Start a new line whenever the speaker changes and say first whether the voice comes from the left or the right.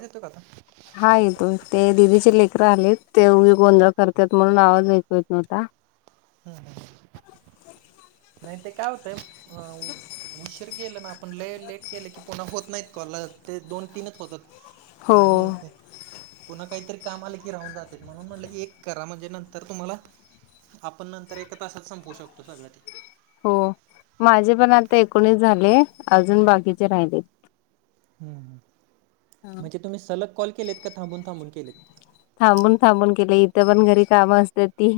right: येतो काका.
left: हा येतो ते दीदीचे लेकर आलेत ते उगी गोंधळ करतात म्हणून आवाज ऐकू येत नव्हता.
right: हम् ह, नाही ते काय होतंय अ उशीर केलं ना आपण लय लेट केलं की पुन्हा होत नाहीत कॉल ते दोन-तीनच होतात आणि
left: हो.
right: पुन्हा काहीतरी काम आल की राहून जाते म्हणून म्हटलं एक करा म्हणजे नंतर तुम्हाला आपण नंतर एका तासात संपू शकतो सगळं ते.
left: हो माझे पण आता एकोणीस झाले अजून बाकीचे राहिले.
right: हम्म ह, म्हणजे तुम्ही सलग कॉल केलेत का थांबून-थांबून केलेत?
left: थांबून-थांबून केले इथं पण घरी कामं असते ती.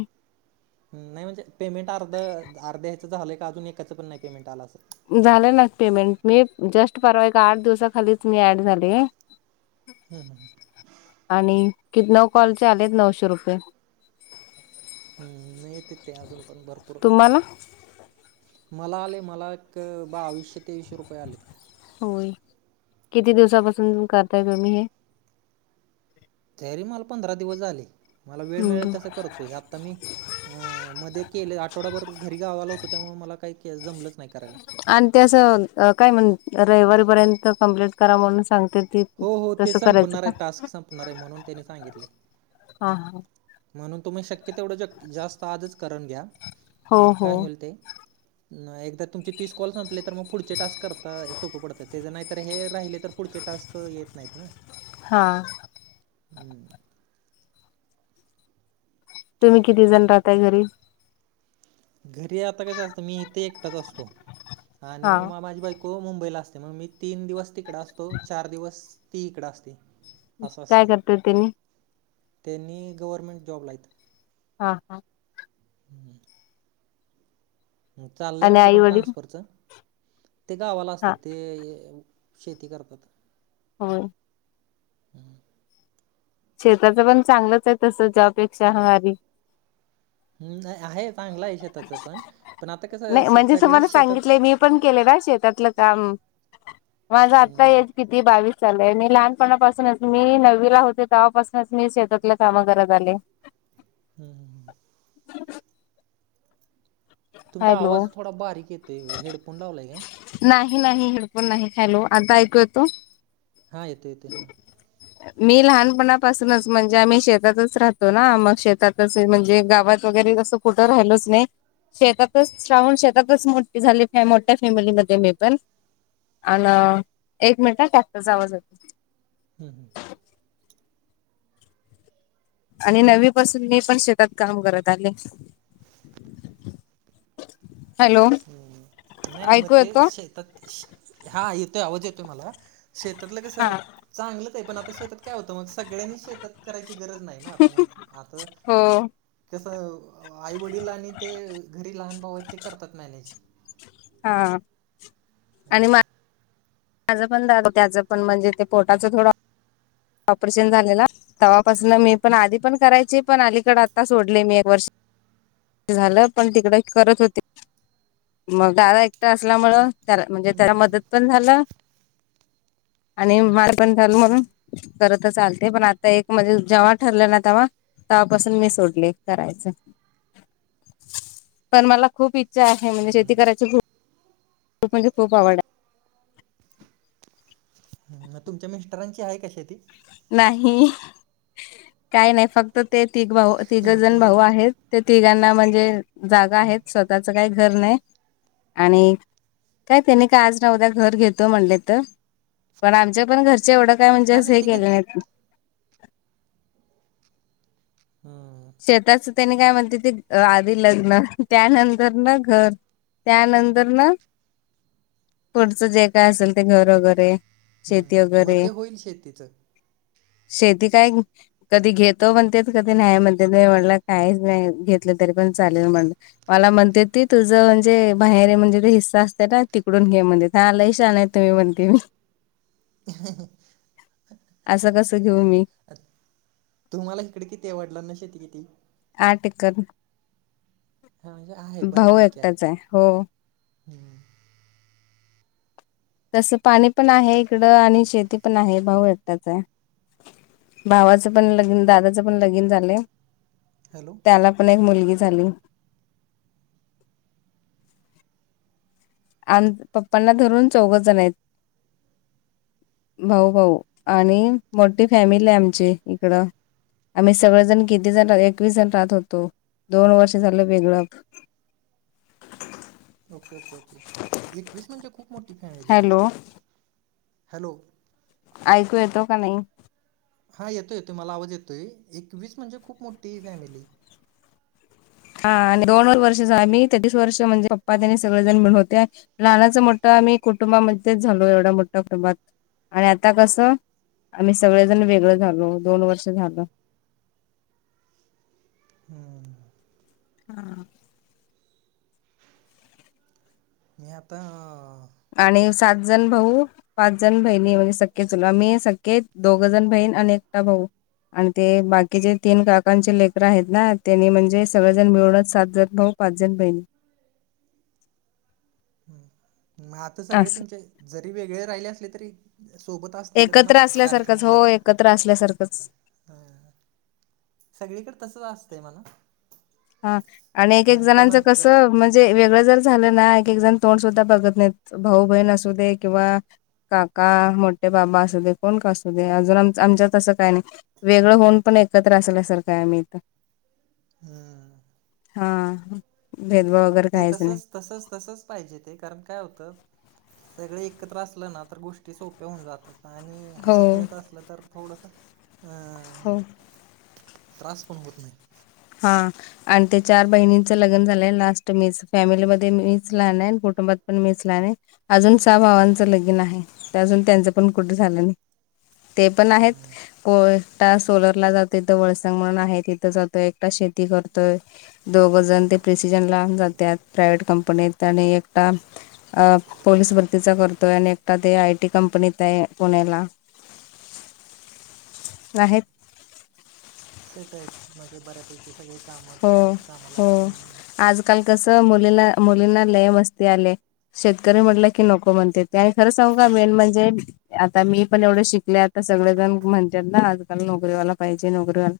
right: हम् नाही म्हणजे पेमेंट अर्ध अर्ध्यायचं झालं का अजून एकाचं पण नाही पेमेंट आलं असं.
left: झालं ना पेमेंट मी जस्ट परवा का आठ दिवसाखालीच मी ॲड झाले. [inaudible]
right: हम् हम्.
left: आणि कि नऊ कॉलचे आलेत नऊशे रुपये.
right: हम् नाहीेत ते अजून पण भरपूर.
left: तुम्हाला
right: मला आले मला एक बावीसशे-तेवीसशे रुपये आलेत.
left: होय, किती दिवसापासून करताय तुम्ही हे?
right: तरी मला पंधरा दिवस झाले मला वेळ
left: हम्म.
right: मिळेल तसं करतो आता मी अ मध्ये केले आठवडाभर घरी गावाला होतो त्यामुळे मला काही के जमलंच नाही करायला.
left: आणि ते असं काय म्हण रविवारीपर्यंत कम्प्लीट करा म्हणून सांग तर ती
right: हो हो ते
left: तसं करायचं
right: संपणार आहे
left: का?
right: टास्क संपणार आहे म्हणून त्यांनी सांगितले
left: हा ह.
right: म्हणून तुम्ही शक्य तेवढं जास्त आजच करून घ्या
left: हो
right: मग
left: हो
right: काय होईल ते नाही एकदा तुमचे तीस कॉल संपले तर मग पुढचे टास्क करता सोपं पडतात ते ज तर हे राहिले तर पुढचे टास्क येत नाहीत ना.
left: हा.
right: हम्.
left: तुम्ही किती जण राहताय घरी?
right: घरी आता कस असतं मी इथे एकटाच असतो आणि
left: हा
right: मग म माझी बाई को मुंबईला असते मग मी तीन दिवस तिकड असतो चार दिवस ती इकड असते. असं
left: काय
right: असते,
left: करतात त्यांनी
right: त्यांनी गव्हर्मेंट जॉब ला हाईत.
left: हा हा.
right: म‌ चालय
left: आणि
right: आमचं
left: आई
right: पण
left: वडील
right: ट्रान्सफरचं. ते गावाला
left: हा
right: असतं ते शेती करतात.
left: होय. शेताच पण चांगलंच आहे तसं जॉबपेक्षा भारी.
right: हम् आहे चांगलं आहे शेताचं पण, पण आता कसं
left: नाही म्हणजे तुम्हाला
right: सगळेच शेतात
left: सांगितलंय मी पण केले शेतातलं काम, माझ आता
right: हम्म
left: एज कि ती बावीस सालय मी लहानपणापासूनच मी नववीला होते तवापासूनच मी शेतातल काम करत आले.
right: हम् हम् हम्.
left: [inaudible]
right: तुमचा
left: हॅलो
right: आवाज थोडा बारीक येतोय, हेडफोन लावलाय काय?
left: नाही नाही हेडफोन नाही चालू, आता ऐकू येतो?
right: हा येतो येते हा.
left: मी लहानपणापासूनच म्हणजे आम्ही शेतातच राहतो ना मग शेतात. तसं म्हणजे गावात वगैरे तसं कुठं राहिलोचं नाही. शेतातच श्रावण शेतातचं मोठ झाली मोठ्या फॅमिलीमध्ये मी पण. अनं एक मिनिटं टॅक्टर आवाज येतोय.
right: हम् हम.
left: आणि नववीपसून मी पण शेतात काम करत आले. हॅलो
right: हम् नाही नाही
left: ऐकू
right: मग ते
left: येतो
right: हा येतोय आवाज येतोय मला. शेतातलं
left: हा
right: कसं. चांगलंच आहे पण आता शेतात काय होतं मग सगळ्यांनी शेतात करायची गरज नाही ना आता मग आता.
left: हो.
right: तसं आईवडील आणि ते घरी लहान भाऊ आहेत ते करतात मॅनेज.
left: हा आणि. माझं पण दादा त्याचं पण म्हणजे ते पोटाचं थोडं ऑपरेशन झालेला. तेव्हापासून मी पण आधी पण करायचे पण अलीकडे आता सोडले मी एक वर्ष. झालं पण तिकड करत होते मग दादा एकटा असल्यामुळं. त्याला म्हणजे त्याला मदत पण झालं. आणि माार पण झाल म्हणून करत आलते पण आता एक म्हणजे जेव्हा ठरलं ना तेव्हा. तेवहापासून मी सोडले करायचं पण मला खूप इच्छा. आहे म्हणजे शेती करायची खूप खूप म्हणजे खूप आवड आहे.
right: ह तुमच्या मिस्टरांची आहे का शेती?
left: नाही काय नाही फक्त ते तिघं भाऊ
right: मग
left: तिघजण
right: तुम्ही
left: भाऊ आहेत. ते तिघांना म्हणजे जागा आहेत स्वतःच काही घर नाही. आणि काय त्यांनी का आज न उद्या घर घेतो म्हणले तं. पण आमच्या पण घरचे एवढं काय म्हणजे
right: हा
left: असं
right: नाही
left: हे
right: ते की
left: केले नाहीत.
right: हा.
left: शेताचं त्यानी काय म्हणते ते आधी लग्न त्यानंतर ना घर. त्यानंतर ना पुढचं जे काय असेल घर वगैरे. शेती
right: मग
left: वगैरे.
right: ते होईल शेतीचं
left: शेती काय कधी घेतो म्हणते कधी नाही म्हणते. म्हण काहीच नाही घेतलं तरी पण चालेल म्हणलं. मला म्हणते ती तुझं म्हणजे बाहेर म्हणजे तो हिस्सा असतं ना तिकडून घे म्हणे. ह लई शहाणं आहे तुम्ही म्हणते मी. असं कसं घेऊ मी.
right: तुम्हाला इकडे किती वडीलांना शेती किती?
left: आठ एकर
right: हां म्हणजे आहे
left: भाऊ एकटाच आहे हो.
right: हम्म.
left: तसं पाणी पण आहे इकडं आणि शेती पण आहे भाऊ एकटाच आहे. भावाचं पण लग्न दादाचं पण लगीन झालंय.
right: हॅलो.
left: त्याला पण एक मुलगी झाली. आणि पप्पांना धरून चौघेजण आहे त. भाऊ भाऊ आणि मोठी फॅमिली आहे आमची इकडं. आम्ही सगळे जण किती जण एकवीस जण राहत होतो दोन वर्ष झालं वेगळं.
right: ओके ओके ओके एकवीस म्हणजे खूप मोठी फॅमिली आहे तुमची
left: हॅलो
right: हॅलो.
left: ऐकू येतो का नाही?
right: हा येतोय येतोय मला आवाज येतोय. एकवीस म्हणजे खूप मोठी फॅमिली
left: हा आणि दोन वर्षच झाली मी तेहतीस वर्ष म्हणजे पप्पा त्यांनी सगळेजण मिळून होते. लहानाचं मोठं आम्ही कुटुंबामध्येच झालो. एवढ्या मोठ्या कुंटुबात आणि आता कसं? आम्ही सगळेजण वेगळं झालो. दोन वर्ष झालं.
right: हम्,
left: हम,
right: मी आता
left: आणि सात जण भाऊ पाच जण बहिणी म्हणजे सख्खे चुल आम्ही सख्खे दोघजण बहीण आणि एकटा भाऊ. आण ते बाकीचे तीन काकांचे लेकर आहेत ना, त्यानी म्हणजे सगळेजण मिळूनच सात जण भाऊ. पाच जण बहिणी.
right: म आता सगळे
left: असं
right: तुमचे जरी वेगळे राहिले असले तरी सोबत असतीलच ना,
left: एकत्र असल्यासारखंच हो
right: कार्यक्रमाला
left: एकत्र असल्यासारखंच
right: हा, सगळीकड तसस असतंय म्हणा.
left: हा, आणि एक एक
right: नंतर
left: जणांचं
right: नंतर
left: कसं म्हण जे वेगळं जर झालं ना, एक एक जण तोंड सुद्धा बघत नाहीत भाऊ बहीण असू दे किंवा काका, मोठे बाबा असू दे, कोण का असू दे. अजून आम आमच्यात तसं काय नाही. वेगळं होऊन पण एकत्र असल्यासारखं आहे आम्ही इथ.
right: हम्म,
left: हा भेदभाव वगैरे काहीच नाही.
right: तसच तसच पाहिजे ते. कारण काय होतं? सगळे एकत्र असलं ना, तर गोष्टी सोप्या होऊन जातात. आणि
left: हो
right: हसत खेळत असलं तर थोडस अ
left: हो.
right: त्रास पण होत नाही.
left: हा, आणि ते चार बहिणींचं लगन झालंय लास्ट मीच फॅमिलीमध्ये मीच लहान आहे. कुटुंबात पण मीच लहान आहे. अजून सहा भावांचं लगीन आहे. ते अजून त्यांचं पण कुठे झालं नाही. ते पण आहेत,
right: हम्म
left: होय. एकटा सोलर ला जाते. तिथं वळसा मन आहे तिथं जातोय, एकटा शेती करतो. दोघजन ते प्रिसीजन लांब जात्यात प्रायव्हेट कंपनीत. आणि एकटा अ पोलीस भरतीचा करतोय आणि एकटा ते आय टी कंपनीत आहे पुण्याला. नाहीत.
right: सेट आहेत. म्हणजे बऱ्यापैकी सगळे कामात कामाला आहेत. हम्,
left: काल कसं मुलीला मुलींना लय मस्ती आली आहे. शेतकरी म्हटलं की नको म्हणते. ते आणि खरं सांगू का मेन म्हणजे आता मी पण एवढे शिकले. आता सगळेजण म्हणतात ना आजकाल नोकरीवाला पाहिजे नोकरीवाला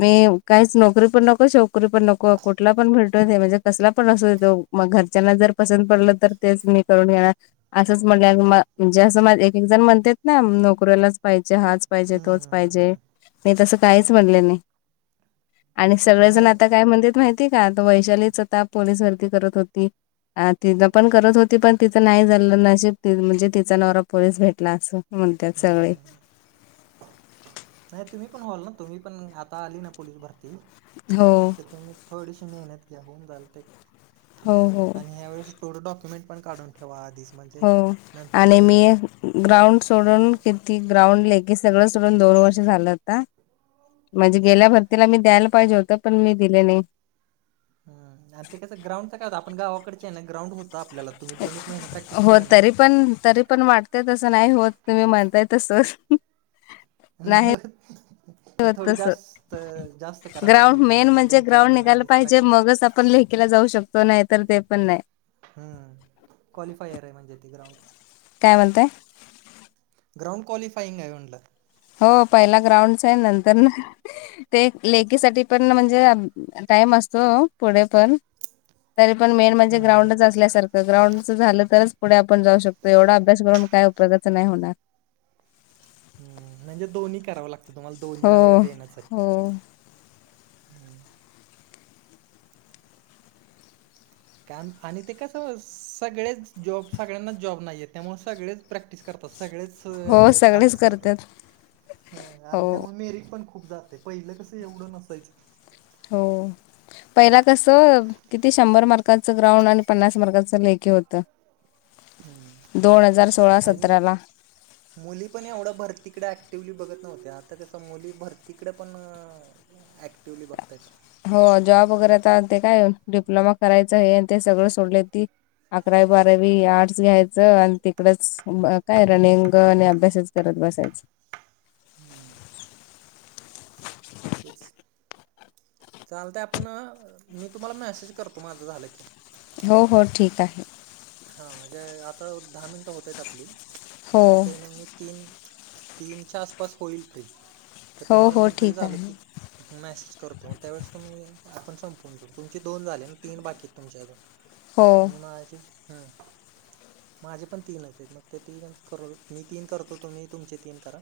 left: मी कायच नोकरी पण नव्ह छोकरी पण नको. कुठला पण भेटू दे म्हणजे कसला पण असु दे तो मग घरच्यांना जर पसंत पडलं तर तेच मी करून घेणार. असंच मघ्याग म म्हणजे असं माझे एक एक जण म्हणत्यात ना, नोकरीवालाच पाहिजे हाच पाहिजे
right: हम्म
left: तोच
right: हम्म हम्म
left: पाहिजे मी तसं काहीच म्हणले नाही. आणि
right: हम्म
left: सगळेजण
right: नाही
left: आता काय म्हणतेत माहिती का? त वैशालीच आता पोलीस भरती करत होती. आ तिथ पण करत होती. पण तिचं नाही झालं नशीब ति म्हणजे तिचा नवरा पोलीस भेटला अस. म्हणत्यात सगळे.
right: हम्म नाही तुम्ही पण व्हाल ना, तुम्ही पण आता आली ना पोलीस भरती
left: हो,
right: तर तुम्ही थोडीशी मेहनत घ्या होऊन जाल ते
left: हो, हो,
right: आणि ह्यावेेळेस थोड डॉक्युमेंट पण काढून ठेवा आधीच म्हणजे
left: हो. आणि
right: नंतर
left: मी
right: अं
left: ग्राउंड सोडून किती ग्राउंड लेखी सगळं सोडून दोन वर्ष झालं आता म्हणजे गेल्या भरतीला मी द्यायला पाहिजे होतं पण मी दिले नायी.
right: हं आणि ते कसं ग्राउंडच काय होता आपण गावाकडचयें ना ग्रउंड हो
left: हों तरी पण तरी पण वाट ते तसं नाय होत तुम्ही म्हणताय तसं.
right: नाही होतं.
left: तस,
right: जास्त करावं लागेल
left: ग्राउंड
right: मग
left: मेन म्हणजे
right: दोन चार
left: ग्राउंड
right: महिना
left: निघायला
right: आधीच
left: पाहिजे,
right: प्रॅक्टिस
left: मगच आपण ले खीला जाऊ शकतो, नाही तर ते पण नाय.
right: हुं क्वालिफायरयं म्हणजे ते ग्राउंड.
left: काय म्हणतायं?
right: ग्राउंड काॅलिफाइगंयं म्हणलं.
left: हो, पहिला ग्राउंडच आहे, नंतरन ते लेकीसाठी पण म्हणजे, आ टाईम असतो पुढे पण तरी पण मेन म्हणजे, ग्राउंडच असल्यासारखं, ग्राउंडच झालं तरच पुढे आपण जाऊ शकतोय, एवढा अभ्यास करून काय उपयोगचं नाही होणार.
right: हुं म्हणजे दोन्ही करावं लागतं तुम्हाला, दोन्ही
left: हो
right: वेळ देण्याचंयं.
left: हो
right: हुं. काम, आणि ते कसं सगळेच जॉब, सगळ्यांनाच जाॅब नाहीयेत त्यामुळे सगळेच प्रॅक्टिस करतात सगळेच
left: हो
right: अं
left: सगळेच
right: अभ्यास
left: करतात
right: करतायत
left: हो
right: आणि त्यामुळे मेरिट पण खु खूप जातय पहिलं कसं एवढं नसायचं.
left: हों. पहिला कसं, किती शंभर मार्काचं ग्राउंड, आणि पन्नास मार्काचं लेखी होतं दोन हजार सोळा
right: हां आणि?
left: सतराला
right: मुली पण एवढं भरतीकडं ऍक्टिव्हली बघत नव्हत्या, आता कस मुली भरतीकडं पण ऍक्टिवली बघतायेंत.
left: हों जॉब वगैरे आता, ते काय डिप्लोमा करायचं हे ते सगळं सोडलयं ती अकरावी बारावी आर्ट्स घ्यायचं, आण तिकडच बं काय रनिंग आणि अभ्यासच करत बसायच.
right: [inaudible] तेच चालतयं आपण मी तुम्हाला मॅसेज करतो माझं झालं की.
left: हों हों, ठीक आहे.
right: हां म्हणजे आता दहा मिनटं होतयंत आपली,
left: हो
right: तर ते मी तीन तीनच्या आसपास होईल फ्री, तर
left: हो
right: तुम्हाला
left: हो
right: मी फ्री
left: ठीक
right: झालं
left: आहे
right: की मेसेज करतो त्यावेळेस तुम्ही आपण संपवून घेऊ तुमचे दोन झाले नां तीन बाकीयेंत तुमचे अजून.
left: ह.
right: आणि माझे हुं माझे पण तीनचयेंत, मग ते तीन करु मी तीन करतो, तुम्ही तुमचे तीन करा.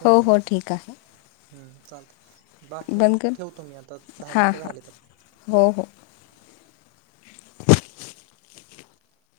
right: हुनं
left: हो
right: जाईल,
left: हो ठीक आहे
right: हं. चालतय. बाकी मग
left: बंद कर
right: ठेवतो मी आता दहा मिनटं झालेत आप.
left: हों हों.